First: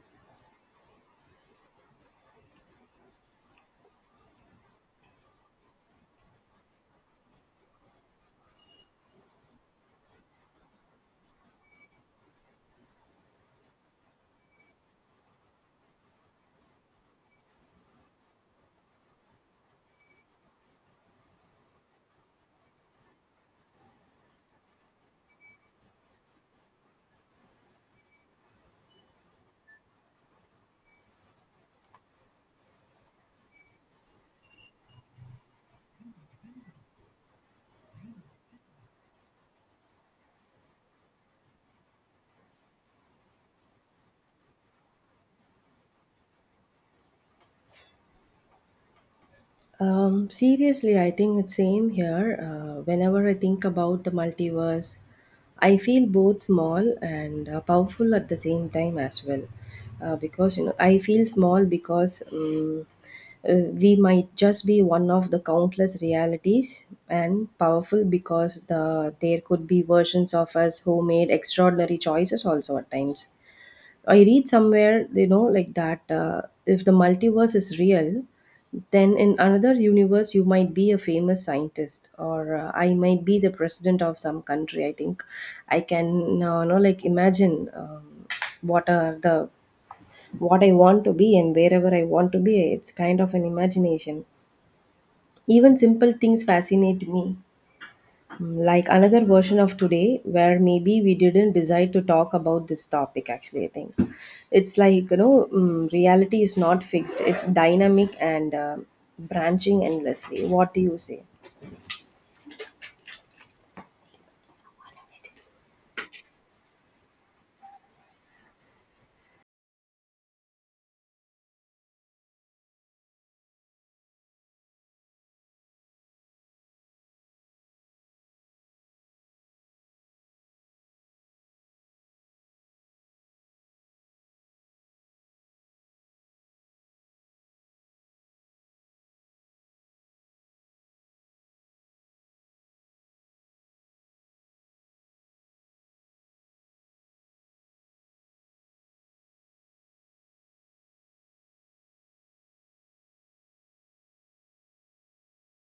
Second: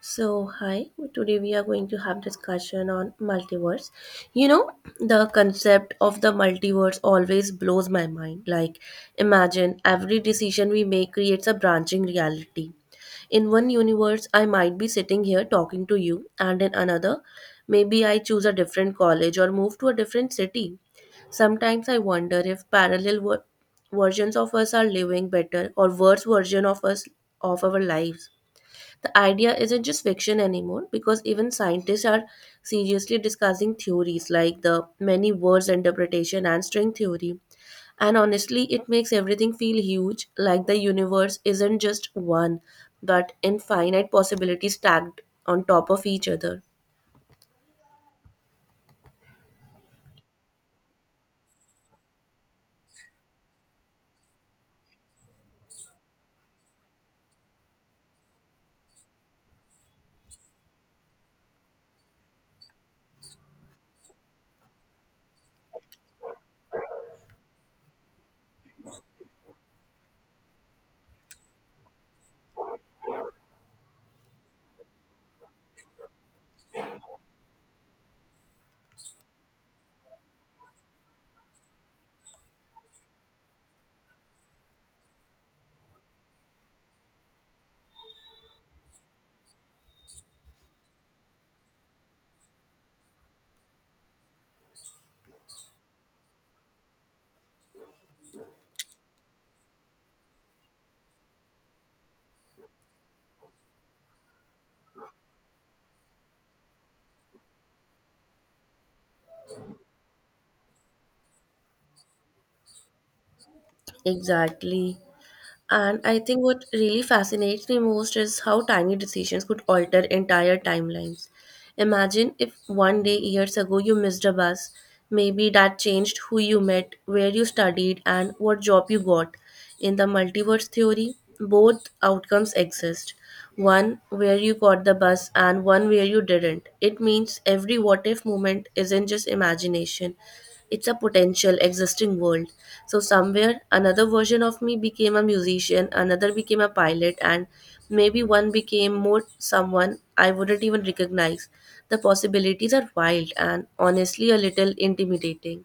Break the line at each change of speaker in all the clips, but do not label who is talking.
So, hi. Today we are going to have discussion on multiverse. You know, the concept of the multiverse always blows my mind. Like, imagine every decision we make creates a branching reality. In one universe, I might be sitting here talking to you, and in another, maybe I choose a different college or move to a different city. Sometimes I wonder if parallel versions of us are living better or worse version of us of our lives. The idea isn't just fiction anymore because even scientists are seriously discussing theories like the many words interpretation and string theory. And honestly, it makes everything feel huge, like the universe isn't just one, but infinite possibilities stacked on top of each other.
Seriously, I think it's same here. Whenever I think about the multiverse, I feel both small and powerful at the same time as well. Because I feel small because we might just be one of the countless realities, and powerful because there could be versions of us who made extraordinary choices also at times. I read somewhere, like that if the multiverse is real, then in another universe, you might be a famous scientist, or I might be the president of some country. I think I can, like, imagine what are the what I want to be and wherever I want to be. It's kind of an imagination. Even simple things fascinate me, like another version of today where maybe we didn't decide to talk about this topic. Actually, I think it's like, reality is not fixed. It's dynamic and branching endlessly. What do you say?
Exactly. And I think what really fascinates me most is how tiny decisions could alter entire timelines. Imagine if one day years ago you missed a bus. Maybe that changed who you met, where you studied, and what job you got. In the multiverse theory, both outcomes exist, one where you got the bus and one where you didn't. It means every what if moment isn't just imagination, it's a potential existing world. So, somewhere another version of me became a musician, another became a pilot, and maybe one became more someone I wouldn't even recognize. The possibilities are wild and honestly a little intimidating.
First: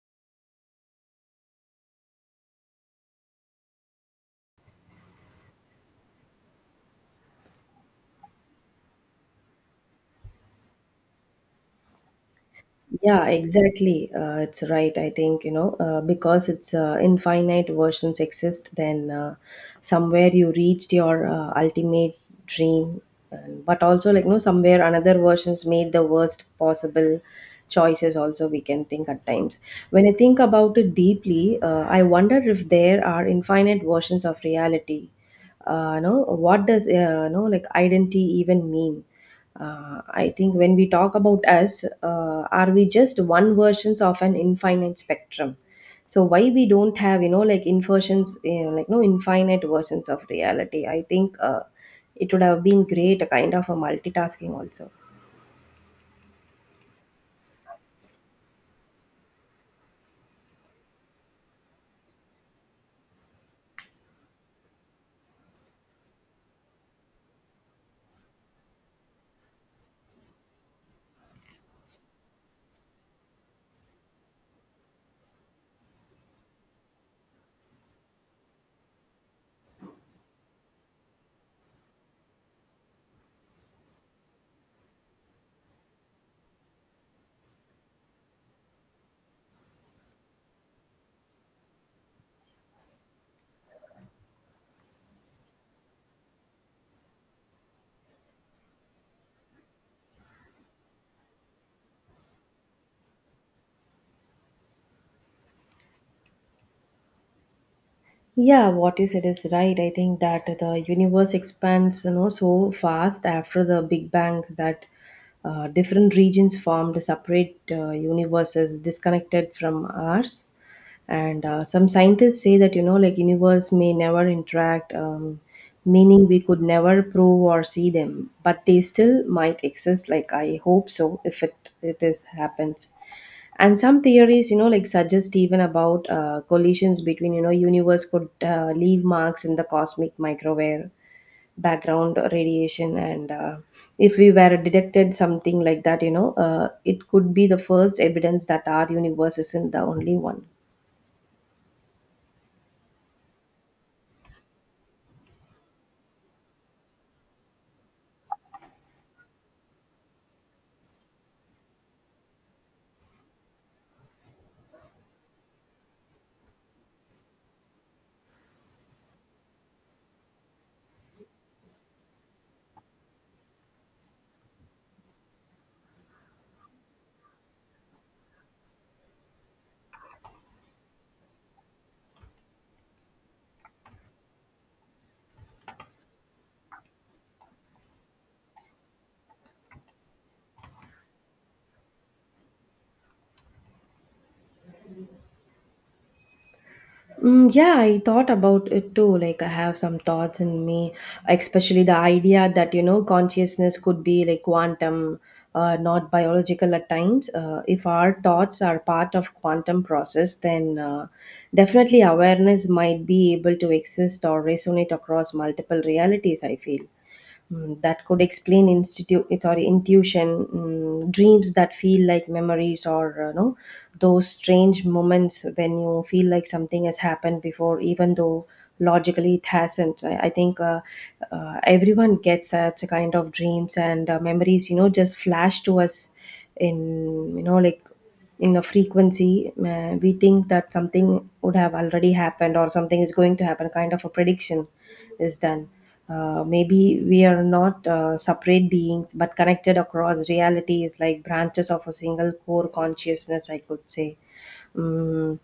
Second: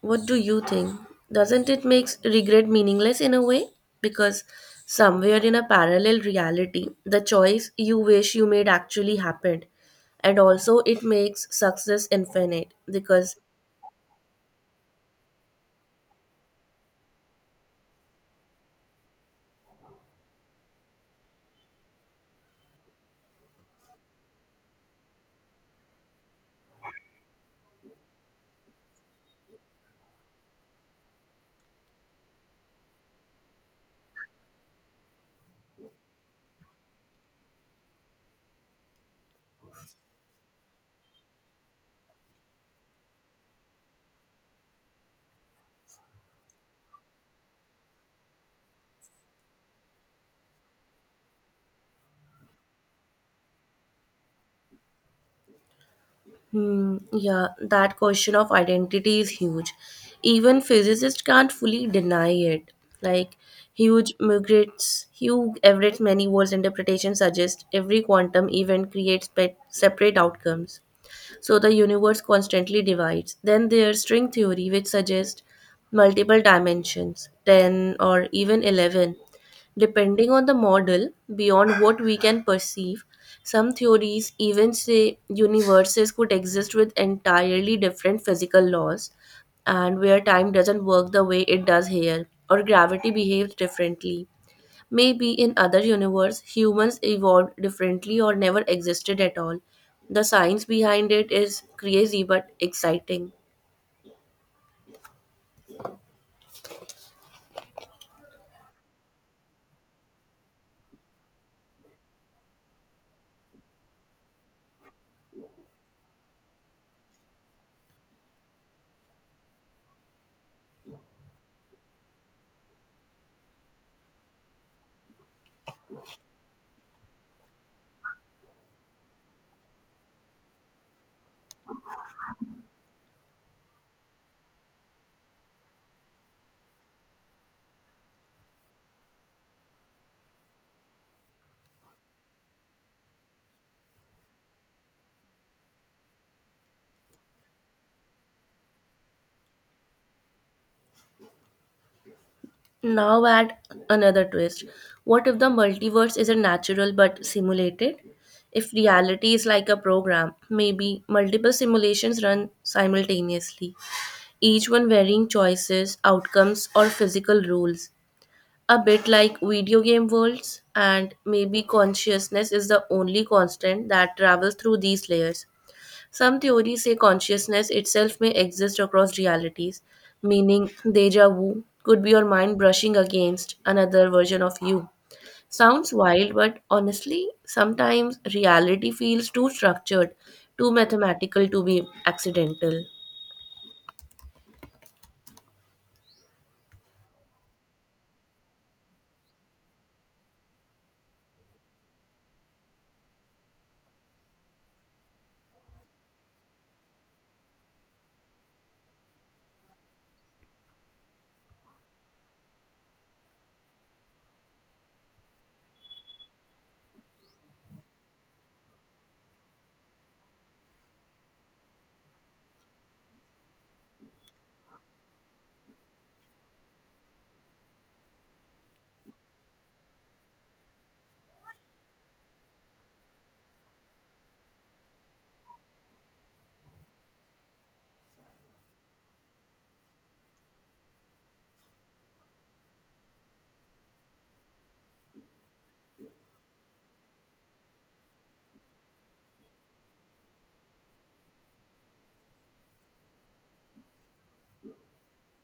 What do you think? Doesn't it make regret meaningless in a way? Because somewhere in a parallel reality, the choice you wish you made actually happened. And also, it makes success infinite
Yeah,
because…
exactly. It's right. I think, because it's infinite versions exist, then somewhere you reached your ultimate dream. And, but also, like, no, somewhere another versions made the worst possible choices, also, we can think at times. When I think about it deeply, I wonder if there are infinite versions of reality. No, what does, no, like, identity even mean? I think when we talk about us, are we just one versions of an infinite spectrum? So why we don't have, like, inversions, like, no, infinite versions of reality, I think. It would have been great, a kind of a multitasking also.
Hmm, yeah, that question of identity is huge. Even physicists can't fully deny it. Like huge migrates, Hugh Everett's many worlds interpretation suggests every quantum event creates separate outcomes. So the universe constantly divides. Then there's string theory, which suggests multiple dimensions, 10 or even 11. Depending on the model, beyond what we can perceive, some theories even say universes could exist with entirely different physical laws and where time doesn't work the way it does here or gravity behaves differently. Maybe in other universe humans evolved differently or never existed at all. The science behind it is crazy but exciting.
Yeah, what you said is right. I think that the universe expands, so fast after the Big Bang that different regions formed separate universes disconnected from ours. And some scientists say that, like, universe may never interact, meaning we could never prove or see them, but they still might exist. Like I hope so, if it is happens. And some theories, like, suggest even about collisions between, universe could leave marks in the cosmic microwave background radiation, and if we were detected something like that, it could be the first evidence that our universe isn't the only one.
Now add another twist. What if the multiverse isn't natural but simulated? If reality is like a program, maybe multiple simulations run simultaneously, each one varying choices, outcomes, or physical rules. A bit like video game worlds, and maybe consciousness is the only constant that travels through these layers. Some theories say consciousness itself may exist across realities, meaning deja vu could be your mind brushing against another version of you. Sounds wild, but honestly, sometimes reality feels too structured, too mathematical to be accidental.
Mm, yeah, I thought about it too. Like, I have some thoughts in me, especially the idea that, consciousness could be like quantum, not biological at times. If our thoughts are part of quantum process, then definitely awareness might be able to exist or resonate across multiple realities, I feel. That could explain institute, sorry, intuition. Dreams that feel like memories or no, those strange moments when you feel like something has happened before, even though logically it hasn't. I think everyone gets such a kind of dreams and memories, just flash to us in, like, in a frequency. We think that something would have already happened or something is going to happen, kind of a prediction is done. Maybe we are not separate beings but connected across realities, like branches of a single core consciousness, I could say. Mm,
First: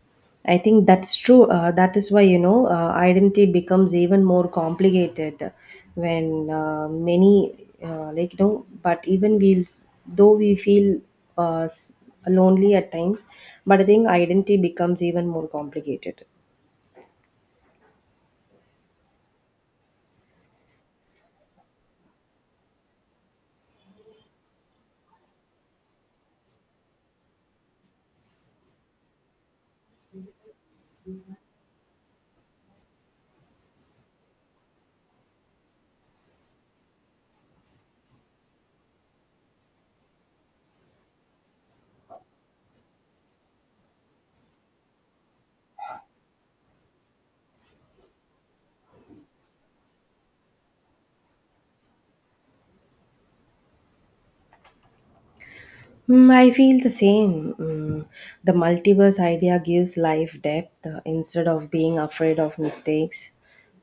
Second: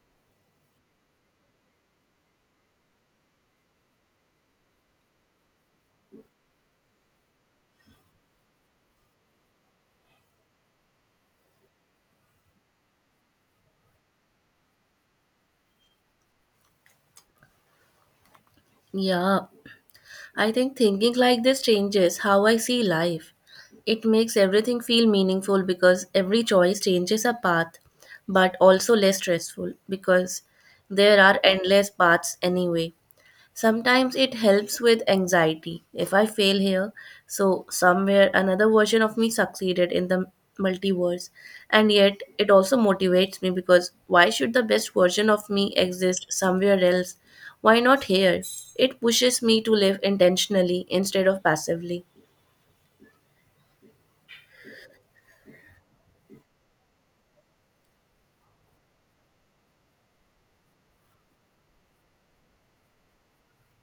I think that's true. That is why, identity becomes even more complicated when many, like, you know, but even we, though we feel uh, s- lonely at times, but I think identity becomes even more complicated.
Yeah, I think thinking like this changes how I see life. It makes everything feel meaningful because every choice changes a path, but also less stressful because there are endless paths anyway. Sometimes it helps with anxiety. If I fail here, so somewhere another version of me succeeded in the multiverse. And yet it also motivates me because why should the best version of me exist somewhere else? Why not here? It pushes me to live intentionally instead of passively.
Mm, I feel the same. Mm, the multiverse idea gives life depth, instead of being afraid of mistakes.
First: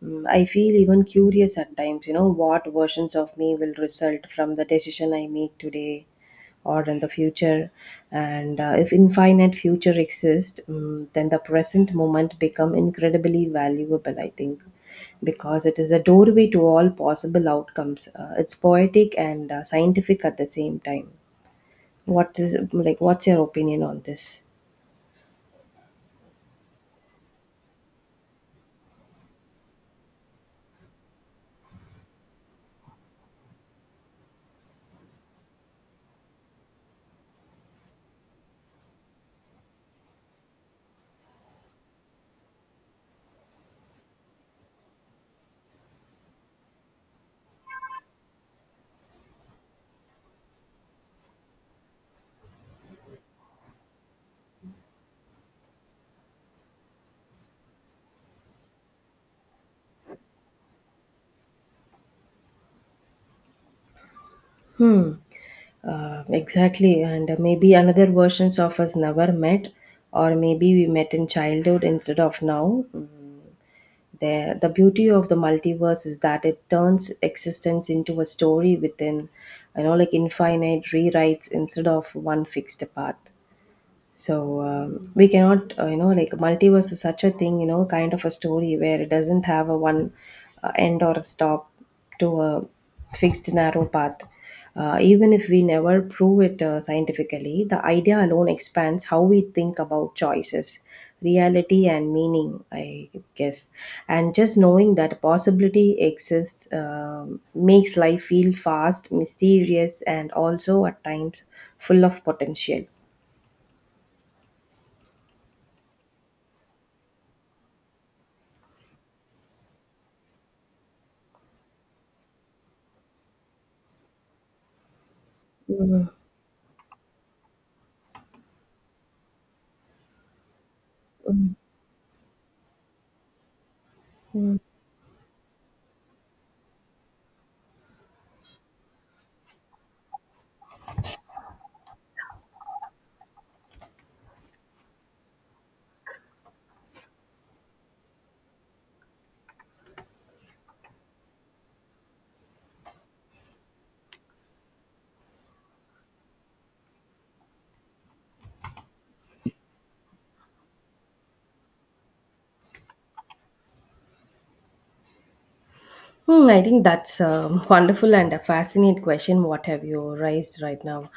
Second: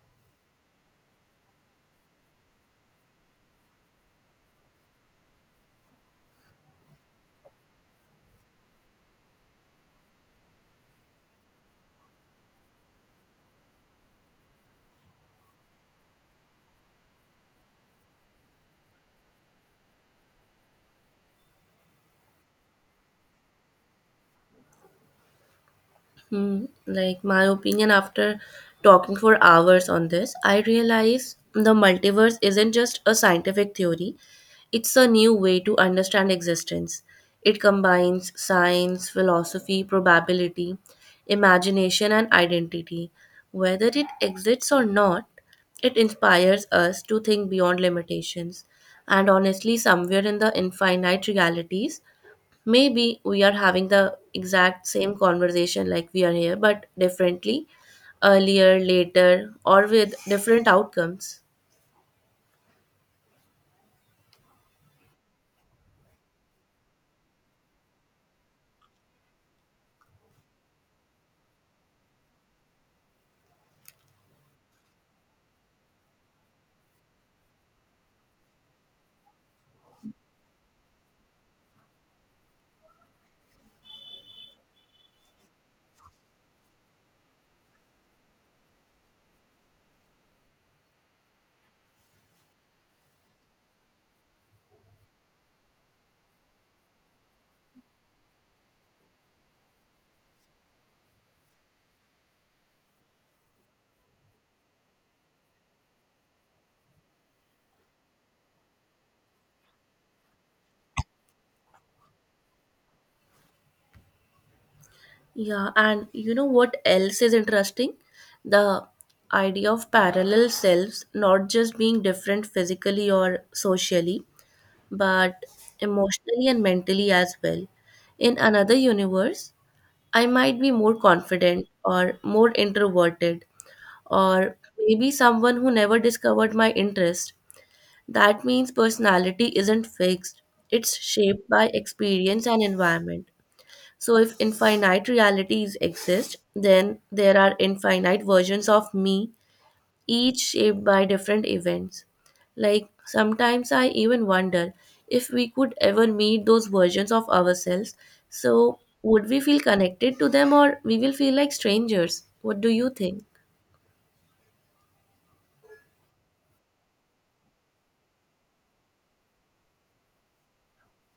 Mm, I feel even curious at times, you know what versions of me will result from the decision I make today or in the future. And if infinite future exists, then the present moment become incredibly valuable, I think, because it is a doorway to all possible outcomes. It's poetic and scientific at the same time. What is like What's your opinion on this?
Hmm, like my opinion after talking for hours on this, I realize the multiverse isn't just a scientific theory, it's a new way to understand existence. It combines science, philosophy, probability, imagination, and identity. Whether it exists or not, it inspires us to think beyond limitations. And honestly, somewhere in the infinite realities, maybe we are having the exact same conversation like we are here, but differently, earlier, later, or with different outcomes.
Hmm. Exactly, and maybe another versions of us never met, or maybe we met in childhood instead of now. The beauty of the multiverse is that it turns existence into a story within, you know, like infinite rewrites instead of one fixed path. So we cannot like, multiverse is such a thing, kind of a story where it doesn't have a one end or a stop to a fixed narrow path. Even if we never prove it scientifically, the idea alone expands how we think about choices, reality, and meaning, I guess. And just knowing that possibility exists makes life feel fast, mysterious, and also at times full of potential.
Yeah, and you know what else is interesting? The idea of parallel selves, not just being different physically or socially, but emotionally and mentally as well. In another universe, I might be more confident or more introverted, or maybe someone who never discovered my interest. That means personality isn't fixed, it's shaped by experience and environment. So, if infinite realities exist, then there are infinite versions of me, each shaped by different events. Like, sometimes I even wonder if we could ever meet those versions of ourselves. So, would we feel connected to them or we will feel like strangers? What do you think?
Hmm, I think that's a wonderful and a fascinating question. What have you raised right now?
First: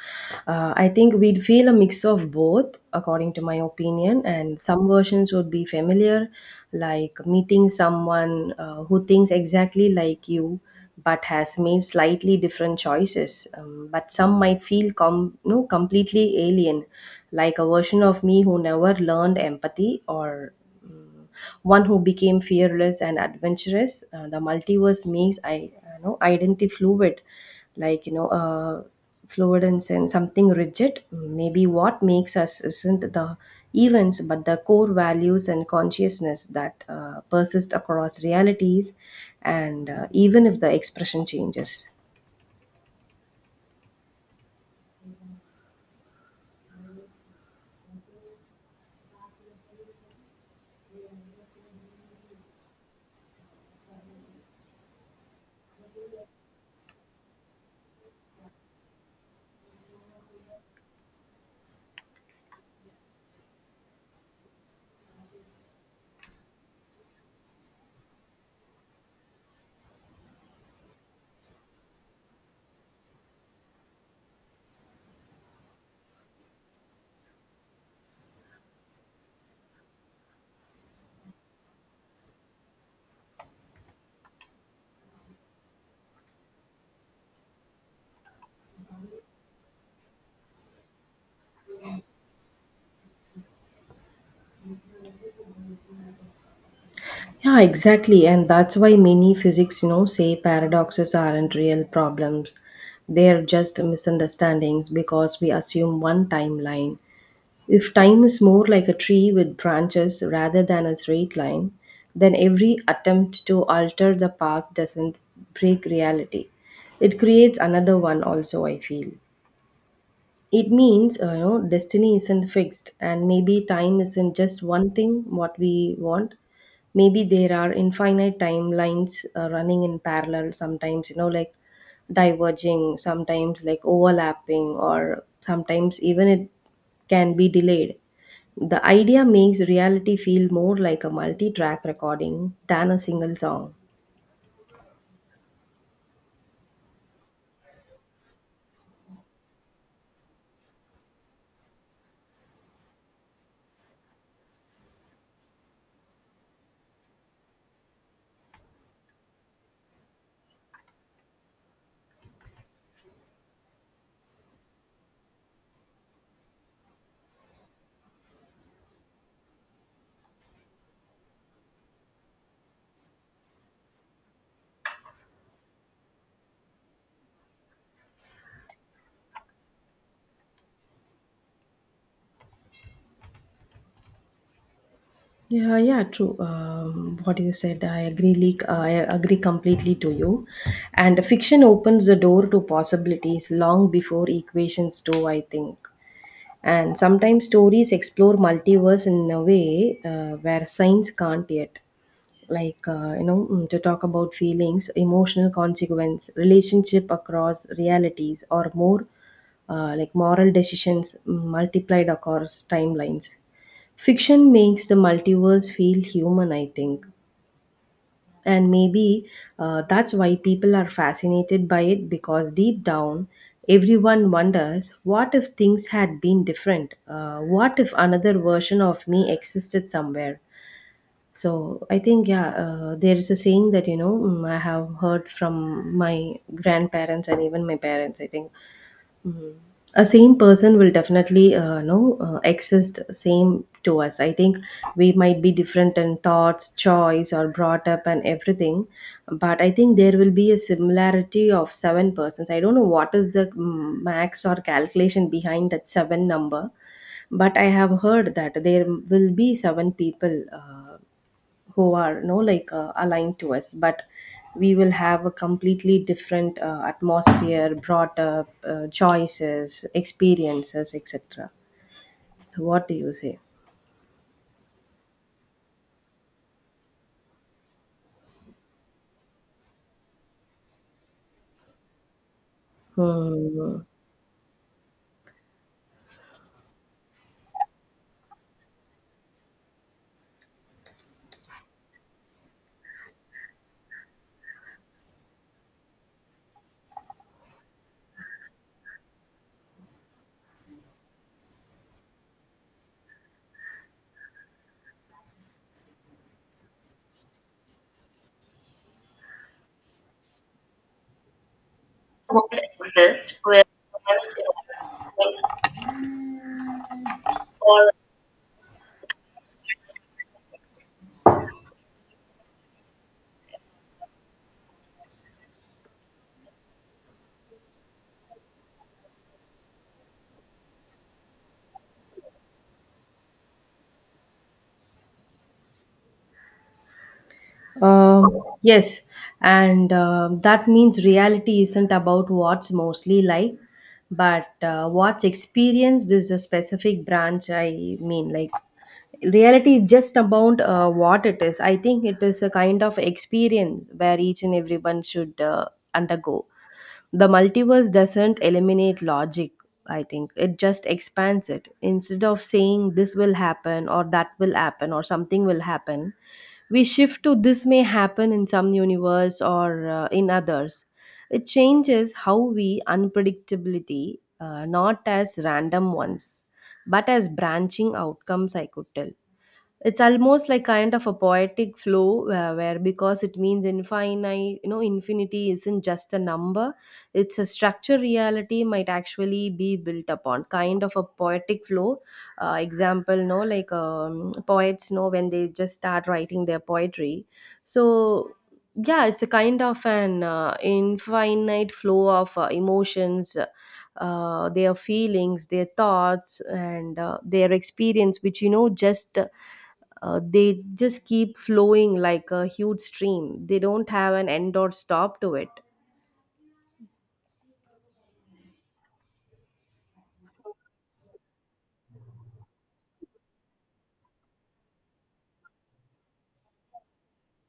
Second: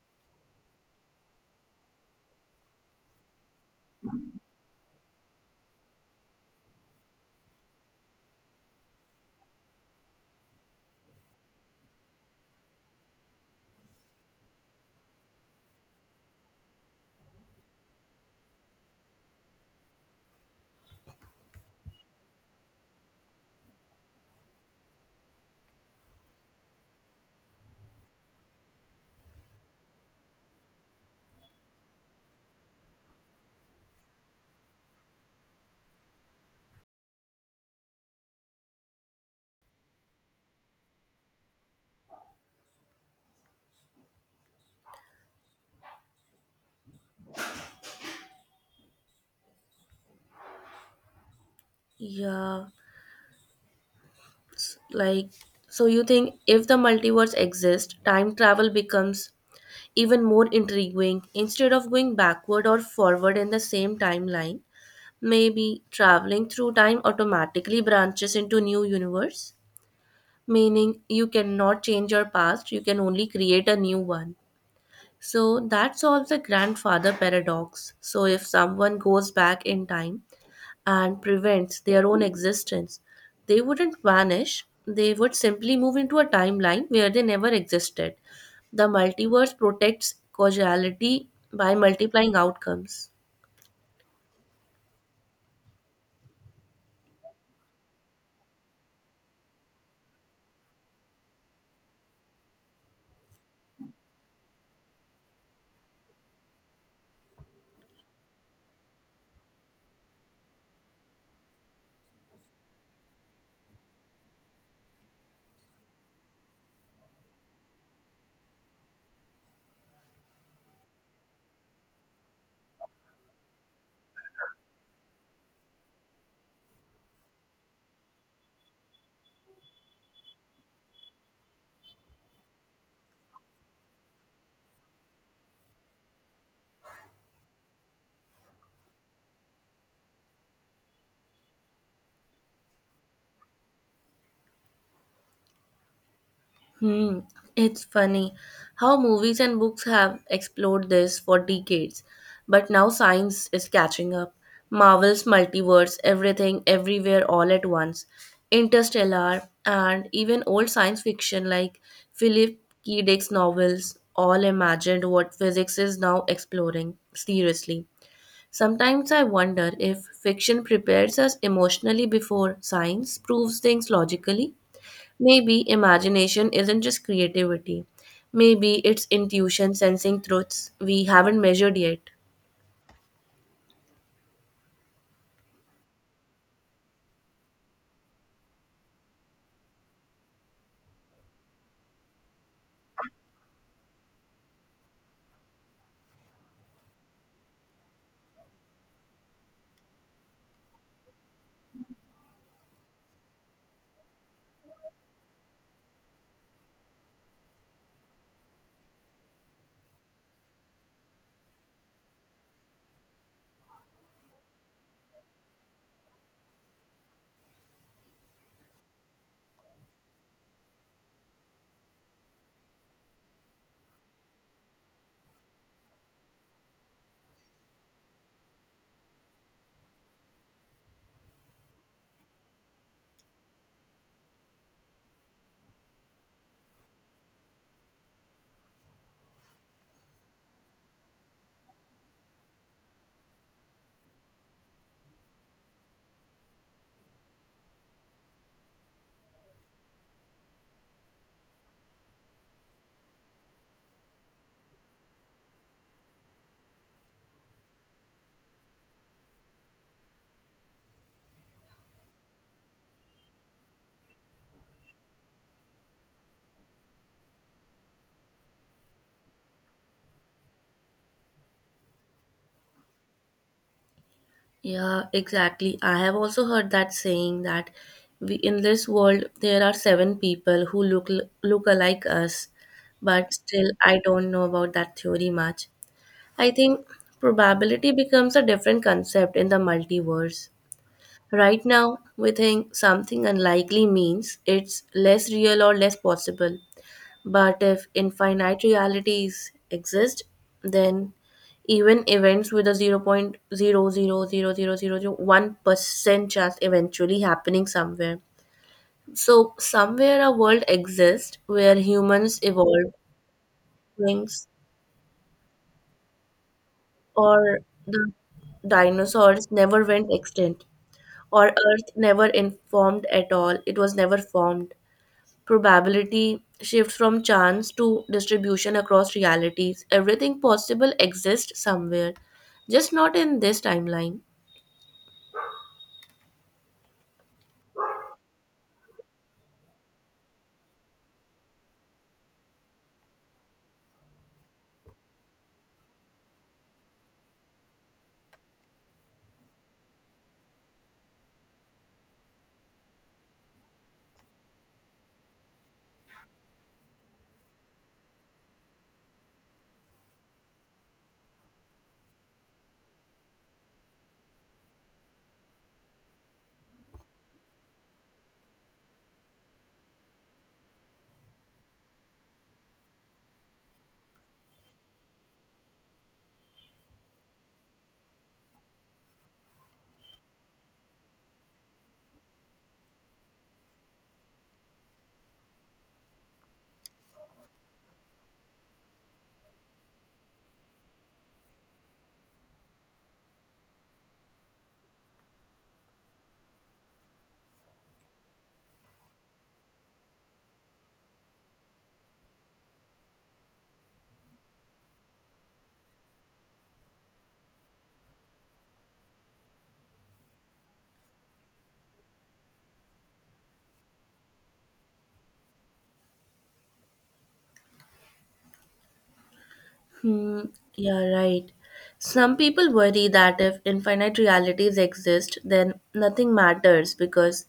I think we'd feel a mix of both, according to my opinion, and some versions would be familiar, like meeting someone who thinks exactly like you but has made slightly different choices. But some might feel no, completely alien, like a version of me who never learned empathy or one who became fearless and adventurous. The multiverse makes I you know identity fluid, like, fluid and sense something rigid. Maybe what makes us isn't the events, but the core values and consciousness that persist across realities, and even if the expression changes.
Yeah. Like, so you think if the multiverse exists, time travel becomes even more intriguing instead of going backward or forward in the same timeline? Maybe traveling through time automatically branches into new universe, meaning you cannot change your past, you can only create a new one. So that solves the grandfather paradox. So if someone goes back in time, and prevents their own existence. They wouldn't vanish, they would simply move into a timeline where they never existed. The multiverse protects causality by multiplying outcomes.
Yeah, exactly. And that's why many physics, you know, say paradoxes aren't real problems. They're just misunderstandings because we assume one timeline. If time is more like a tree with branches rather than a straight line, then every attempt to alter the path doesn't break reality. It creates another one, also, I feel. It means, destiny isn't fixed, and maybe time isn't just one thing what we want. Maybe there are infinite timelines running in parallel, sometimes, you know, like diverging, sometimes like overlapping, or sometimes even it can be delayed. The idea makes reality feel more like a multi track recording than a single song.
Hmm, it's funny how movies and books have explored this for decades, but now science is catching up. Marvel's multiverse, everything, everywhere, all at once, Interstellar, and even old science fiction like Philip K. Dick's novels all imagined what physics is now exploring seriously. Sometimes I wonder if fiction prepares us emotionally before science proves things logically. Maybe imagination isn't just creativity. Maybe it's intuition sensing truths we haven't measured yet.
Yeah, yeah, true. What you said, I agree. Like, I agree completely to you. And fiction opens the door to possibilities long before equations do, I think. And sometimes stories explore multiverse in a way where science can't yet. Like, to talk about feelings, emotional consequence, relationship across realities, or more like moral decisions, multiplied across timelines. Fiction makes the multiverse feel human, I think. And maybe that's why people are fascinated by it, because deep down, everyone wonders, what if things had been different? What if another version of me existed somewhere? So I think, yeah, there is a saying that, I have heard from my grandparents and even my parents, I think. Mhm. A same person will definitely, know, exist same to us. I think we might be different in thoughts, choice, or brought up and everything, but I think there will be a similarity of seven persons. I don't know what is the max or calculation behind that seven number, but I have heard that there will be seven people. Who are, no, like, aligned to us, but we will have a completely different atmosphere, brought up, choices, experiences, etc. So what do you say?
Yeah, exactly. I have also heard that saying that we in this world there are seven people who look look alike us, but still
Hmm.
I don't know about that theory much. I think probability becomes a different concept in the multiverse. Right now, we think something unlikely means it's less real or less possible. But if infinite realities exist, then even events with a 0.00000001% chance eventually happening somewhere. So, somewhere a world exists where humans evolved, wings, or the dinosaurs never went extinct, or Earth never informed at all, it was never formed. Probability shifts from chance to distribution across realities. Everything possible exists somewhere, just not in this timeline.
Um, yes, and that means reality isn't about what's mostly like, but what's experienced is a specific branch. I mean, like, reality is just about what it is. I think it is a kind of experience where each and everyone should undergo. The multiverse doesn't eliminate logic, I think. It just expands it. Instead of saying this will happen or that will happen or something will happen, we shift to this may happen in some universe or in others. It changes how we unpredictability, not as random ones, but as branching outcomes, I could tell. It's almost like kind of a poetic flow, where because it means infinite, you know, infinity isn't just a number. It's a structure reality might actually be built upon, kind of a poetic flow. Example, no, like, poets know when they just start writing their poetry, so yeah, it's a kind of an infinite flow of emotions. Their feelings, their thoughts, and their experience, which, you know, just they just keep flowing like a huge stream. They don't have an end or stop to it.
Hmm, yeah, right. Some people worry that if infinite realities exist, then nothing matters because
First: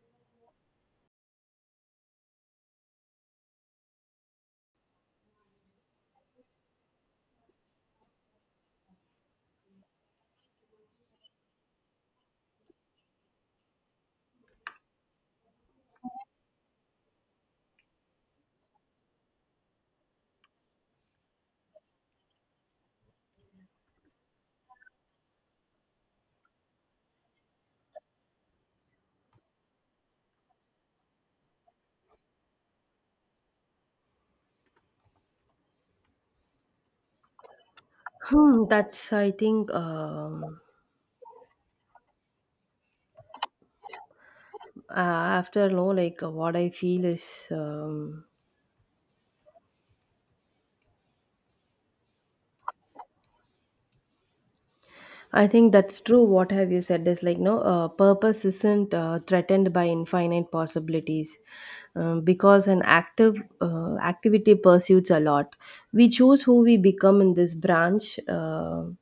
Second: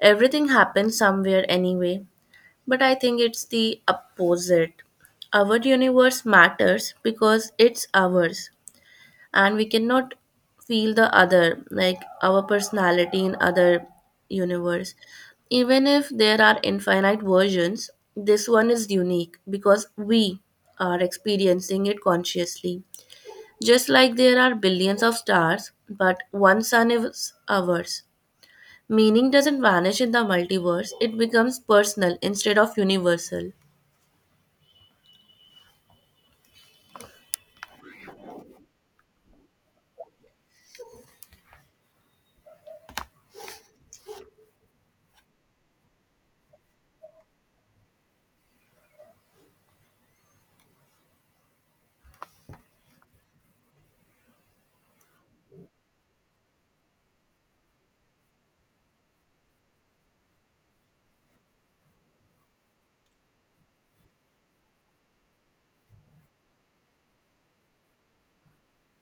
everything happens somewhere anyway. But I think it's the opposite. Our universe matters because it's ours. And we cannot feel the other like our personality in other universe. Even if there are infinite versions, this one is unique because we are experiencing it consciously. Just like there are billions of stars but one sun is ours, meaning doesn't vanish in the multiverse, it becomes personal instead of universal.
Hmm, that's I think, after, no, like, what I feel is, I think that's true. What have you said is like no purpose isn't threatened by infinite possibilities because an active activity pursues a lot. We choose who we become in this branch. um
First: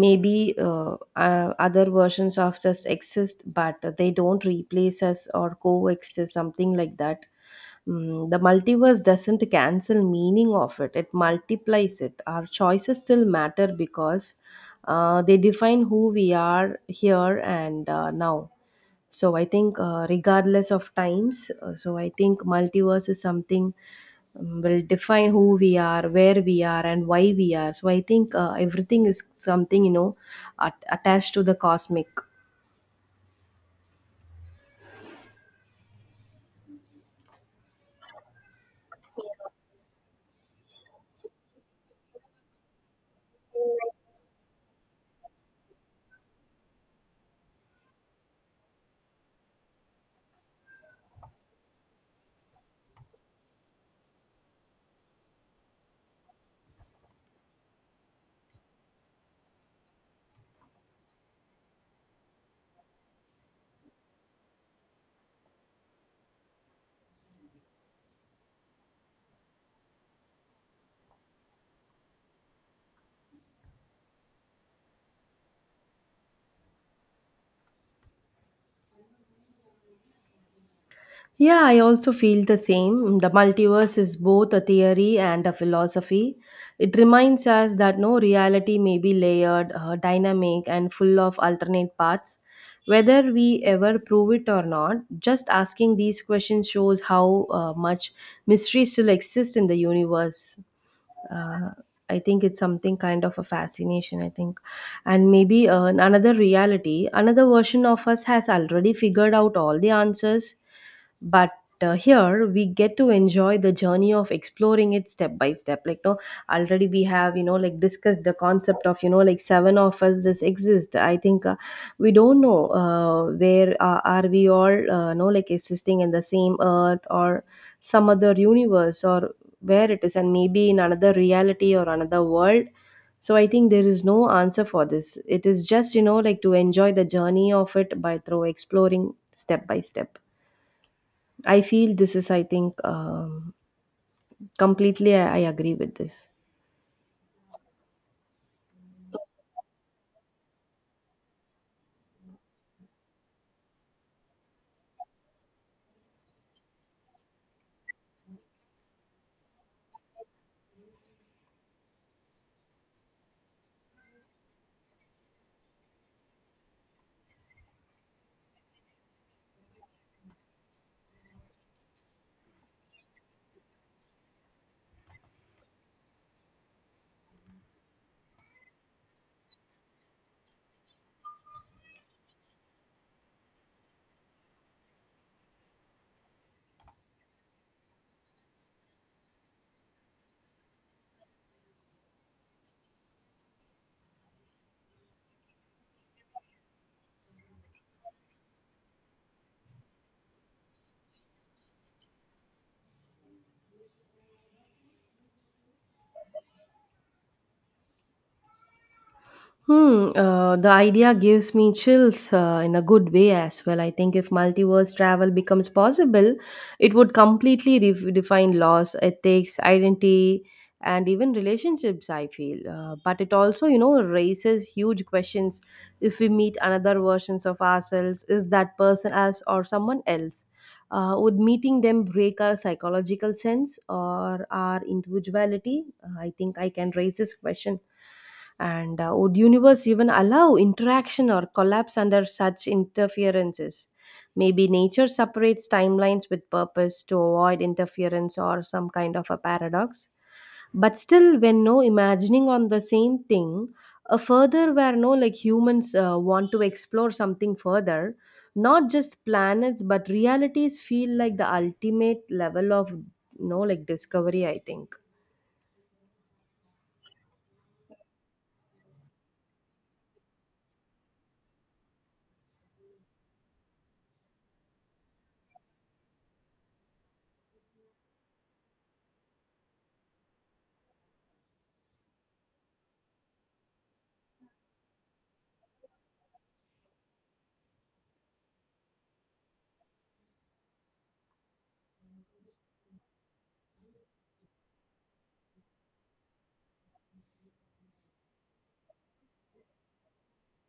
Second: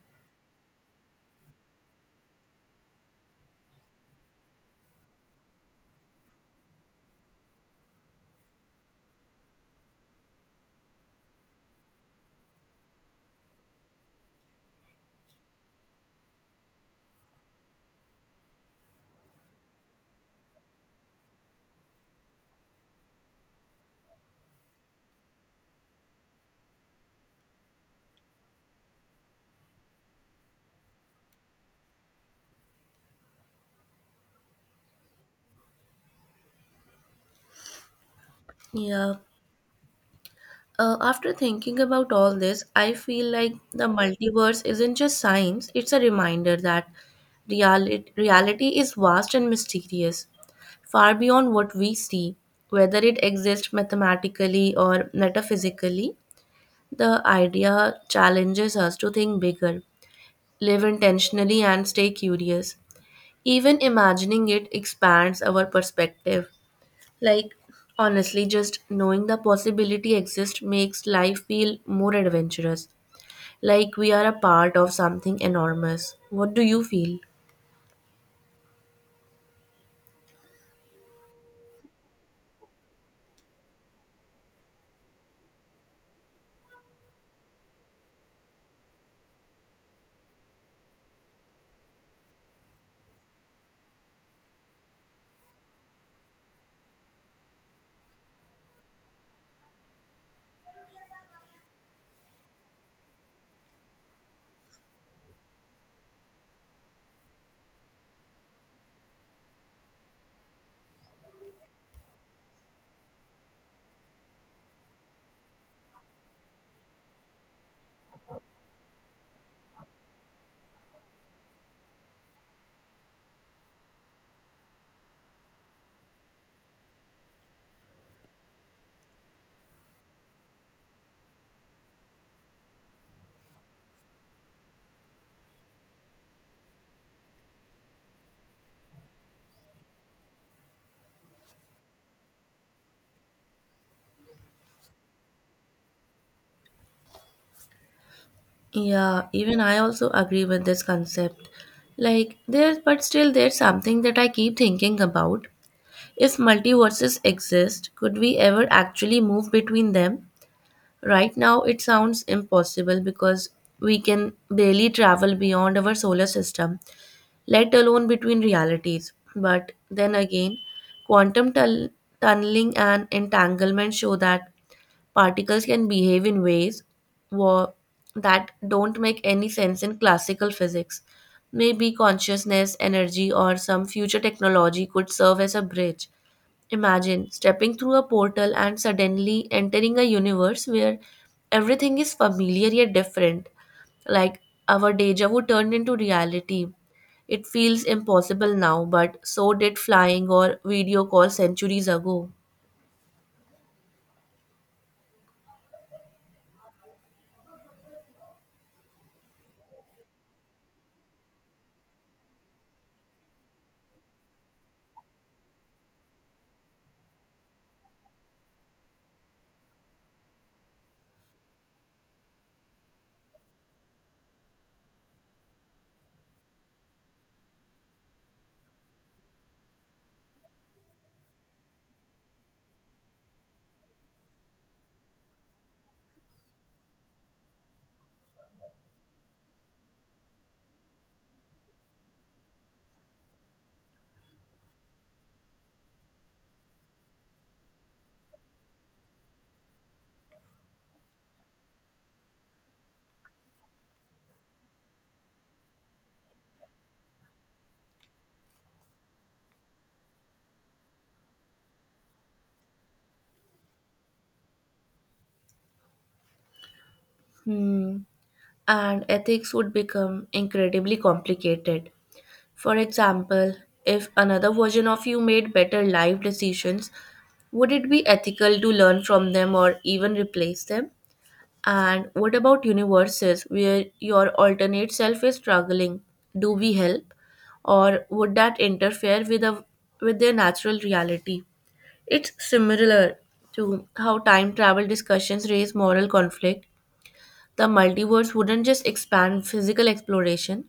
maybe uh, uh, other versions of just exist, but they don't replace us or coexist or something like that. Mm, the multiverse doesn't cancel meaning of it, it multiplies it. Our choices still matter because they define who we are here and now. So I think regardless of times, so I think multiverse is something, will define who we are, where we are, and why we are. So I think everything is something at- attached to the cosmic.
Yeah. After thinking about all this, I feel like the multiverse isn't just science, it's a reminder that reality is vast and mysterious, far beyond what we see, whether it exists mathematically or metaphysically. The idea challenges us to think bigger, live intentionally, and stay curious. Even imagining it expands our perspective, like, honestly, just knowing the possibility exists makes life feel more adventurous. Like we are a part of something enormous. What do you feel?
Yeah, I also feel the same. The multiverse is both a theory and a philosophy. It reminds us that no reality may be layered, dynamic, and full of alternate paths. Whether we ever prove it or not, just asking these questions shows how much mystery still exists in the universe. uh, I think it's something kind of a fascination, I think. And maybe another reality, another version of us has already figured out all the answers, but here we get to enjoy the journey of exploring it step by step. Like no, already we have, you know, like, discussed the concept of, you know, like, seven of us just exist. I think we don't know where are we all, no, like, existing in the same earth, or some other universe, or where it is, and maybe in another reality or another world. So I think there is no answer for this. It is just, you know, like, to enjoy the journey of it by through exploring step by step. I feel this is, I think, completely I agree with this.
Yeah, even I also agree with this concept. Like there but still there's something that I keep thinking about. If multiverses exist, could we ever actually move between them? Right now it sounds impossible because we can barely travel beyond our solar system, let alone between realities. But then again, quantum tunneling and entanglement show that particles can behave in ways wa- that don't make any sense in classical physics. Maybe consciousness, energy, or some future technology could serve as a bridge. Imagine stepping through a portal and suddenly entering a universe where everything is familiar yet different, like our deja vu turned into reality. It feels impossible now, but so did flying or video call centuries ago.
Hmm, the idea gives me chills in a good way as well. I think if multiverse travel becomes possible, it would completely re- define laws, ethics, identity, and even relationships, I feel. But it also, you know, raises huge questions. If we meet another versions of ourselves, is that person us or someone else? Would meeting them break our psychological sense or our individuality? I think I can raise this question. And would universe even allow interaction or collapse under such interferences? Maybe nature separates timelines with purpose to avoid interference or some kind of a paradox. But still, when no imagining on the same thing, a further where no, like, humans want to explore something further, not just planets but realities, feel like the ultimate level of, no, like, discovery, I think.
Hmm. And ethics would become incredibly complicated. For example, if another version of you made better life decisions, would it be ethical to learn from them or even replace them? And what about universes where your alternate self is struggling? Do we help? Or would that interfere with their natural reality? It's similar to how time travel discussions raise moral conflict. The multiverse wouldn't just expand physical exploration,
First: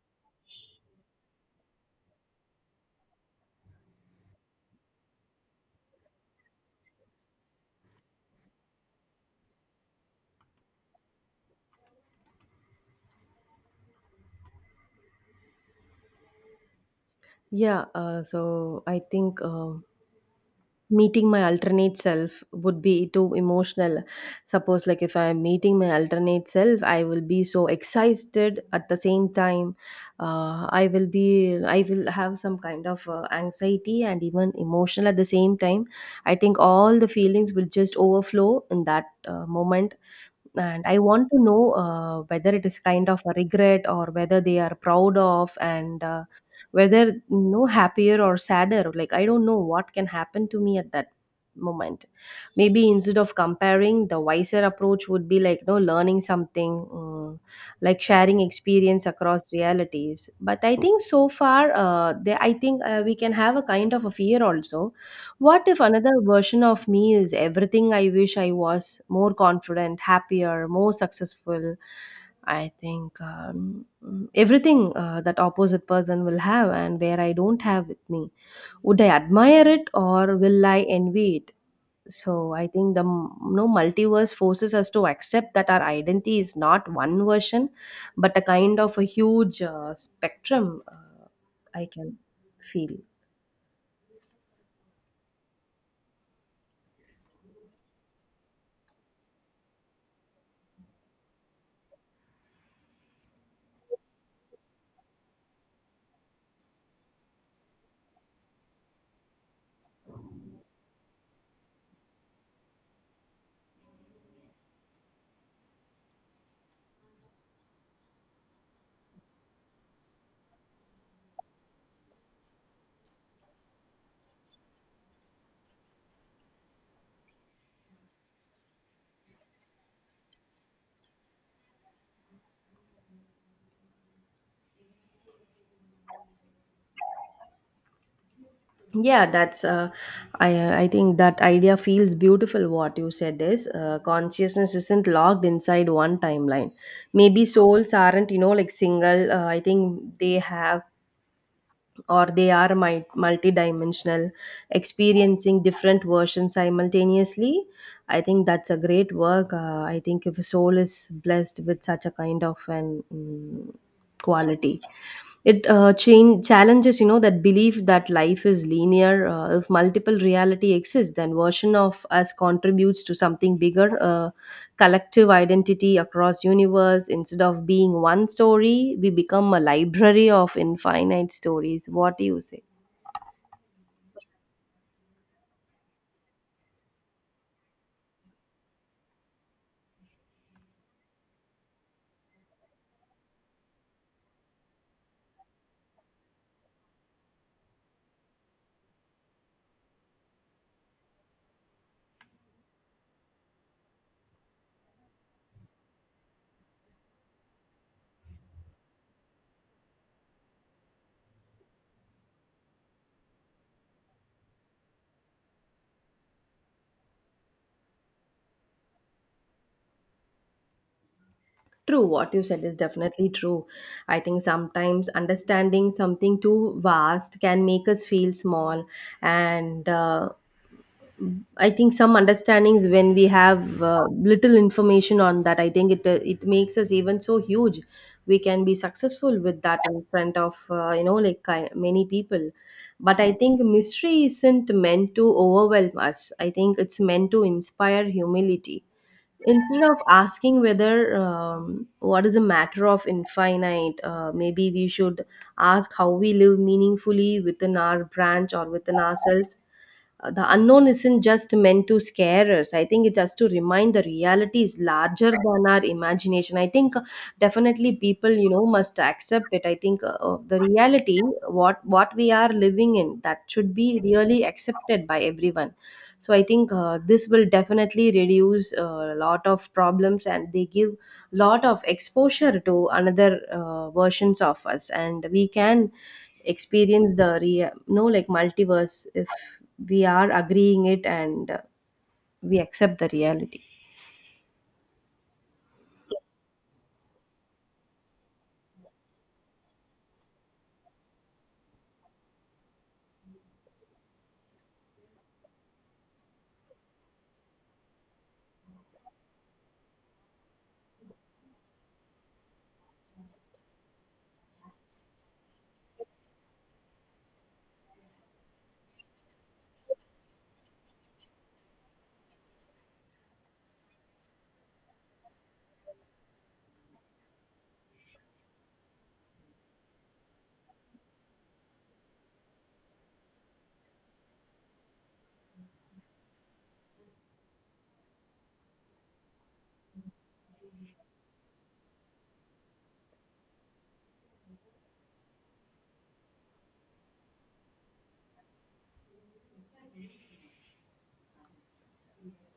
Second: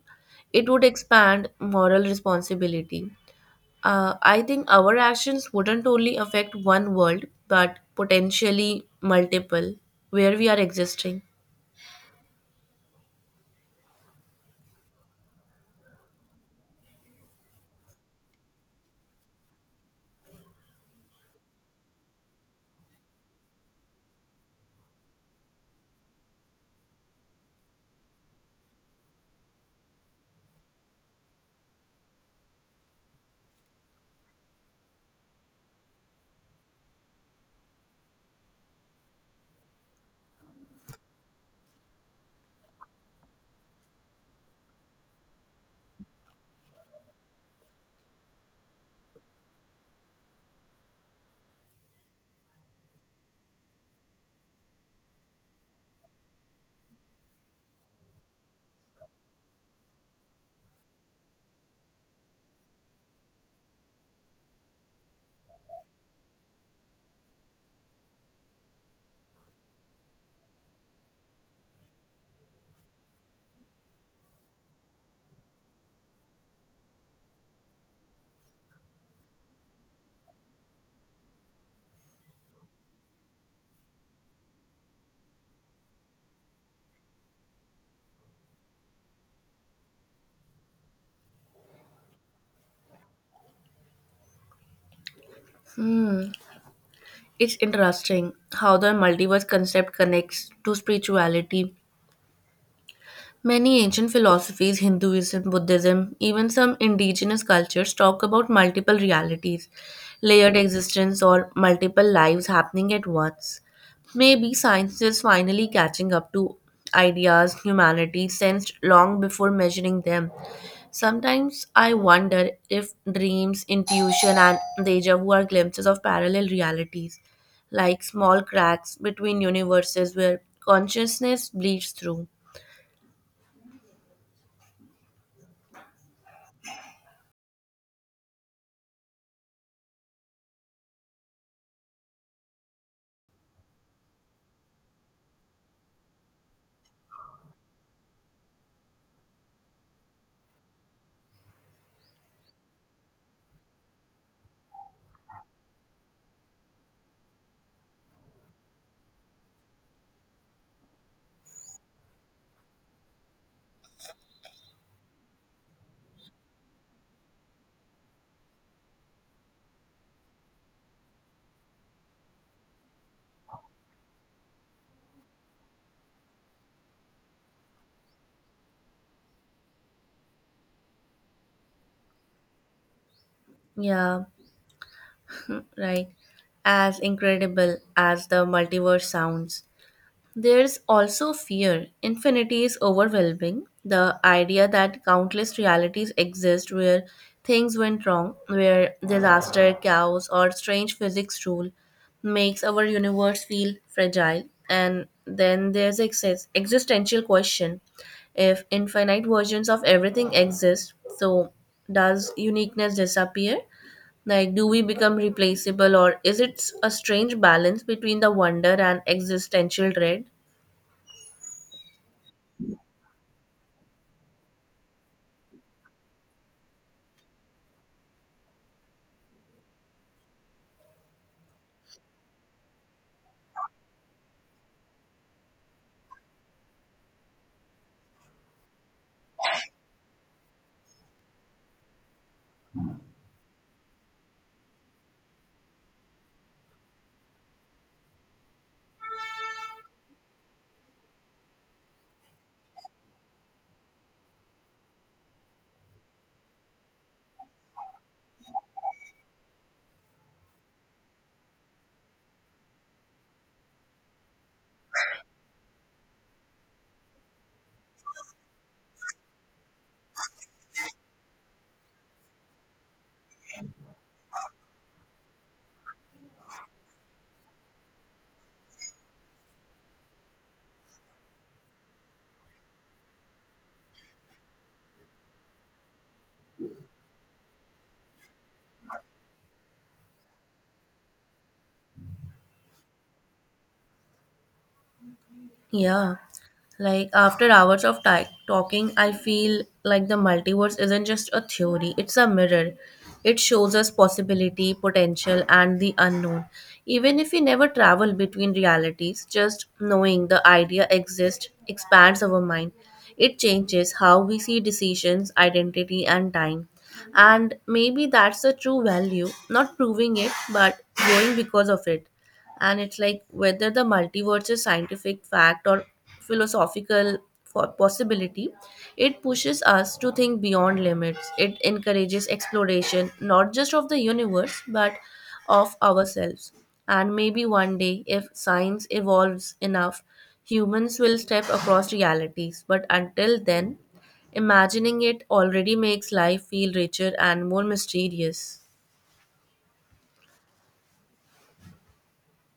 it would expand moral responsibility. I think our actions wouldn't only affect one world, but potentially multiple where we are existing.
Yeah, so I think meeting my alternate self would be too emotional. Suppose like if I am meeting my alternate self, I will be so excited. At the same time, I will have some kind of anxiety and even emotional at the same time. I think all the feelings will just overflow in that moment. And I want to know whether it is kind of a regret, or whether they are proud of, and whether, you know, happier or sadder. Like, I don't know what can happen to me at that moment. Maybe instead of comparing, the wiser approach would be like, you know, learning something, like, sharing experience across realities. But I think so far, I think we can have a kind of a fear also. What if another version of me is everything I wish I was, more confident, happier, more successful? I think, everything that opposite person will have and where I don't have with me. Would I admire it, or will I envy it? So I think the m- no multiverse forces us to accept that our identity is not one version, but a kind of a huge spectrum. I can feel.
Hmm. It's interesting how the multiverse concept connects to spirituality. Many ancient philosophies, Hinduism, Buddhism, even some indigenous cultures, talk about multiple realities, layered existence, or multiple lives happening at once. Maybe science is finally catching up to ideas humanity sensed long before measuring them. Sometimes I wonder if dreams, intuition, and deja vu are glimpses of parallel realities, like small cracks between universes where consciousness bleeds through.
Yeah, that's I think that idea feels beautiful. What you said is, consciousness isn't locked inside one timeline. Maybe souls aren't, you know, like, single. I think they have, or they are mi- multidimensional, experiencing different versions simultaneously. I think that's a great work. I think if a soul is blessed with such a kind of an, quality, it chain challenges, you know, that belief that life is linear. If multiple reality exists, then version of us contributes to something bigger, collective identity across universe. Instead of being one story, we become a library of infinite stories. What do you say?
Yeah, right? As incredible as the multiverse sounds, there's also fear. Infinity is overwhelming. The idea that countless realities exist where things went wrong, where disaster, chaos, or strange physics rule makes our universe feel fragile. And then there's existential question, if infinite versions of everything exist, so does uniqueness disappear? Like, do we become replaceable, or is it a strange balance between the wonder and existential dread?
True, what you said is definitely true. I think sometimes understanding something too vast can make us feel small, and I think some understandings, when we have little information on that, I think it it makes us even so huge. We can be successful with that in front of, you know, like, ki- many people, but I think mystery isn't meant to overwhelm us. I think it's meant to inspire humility. Instead of asking whether, what is a matter of infinite, maybe we should ask how we live meaningfully within our branch or within ourselves. The unknown isn't just meant to scare us. I think it's just to remind the reality is larger than our imagination. I think definitely people, you know, must accept it. I think the reality, what we are living in, that should be really accepted by everyone. So I think this will definitely reduce a lot of problems, and they give lot of exposure to another versions of us, and we can experience the real, no, like, multiverse if we are agreeing it, and we accept the reality.
Yeah. Like after hours of talking, I feel like the multiverse isn't just a theory, it's a mirror. It shows us possibility, potential, and the unknown. Even if we never travel between realities, just knowing the idea exists expands our mind. It changes how we see decisions, identity, and time. And maybe that's the true value, not proving it, but growing because of it. And it's like whether the multiverse is scientific fact or philosophical for possibility, it pushes us to think beyond limits. It encourages exploration not just of the universe but of ourselves. And maybe one day if science evolves enough, humans will step across realities, but until then, imagining it already makes life feel richer and more mysterious.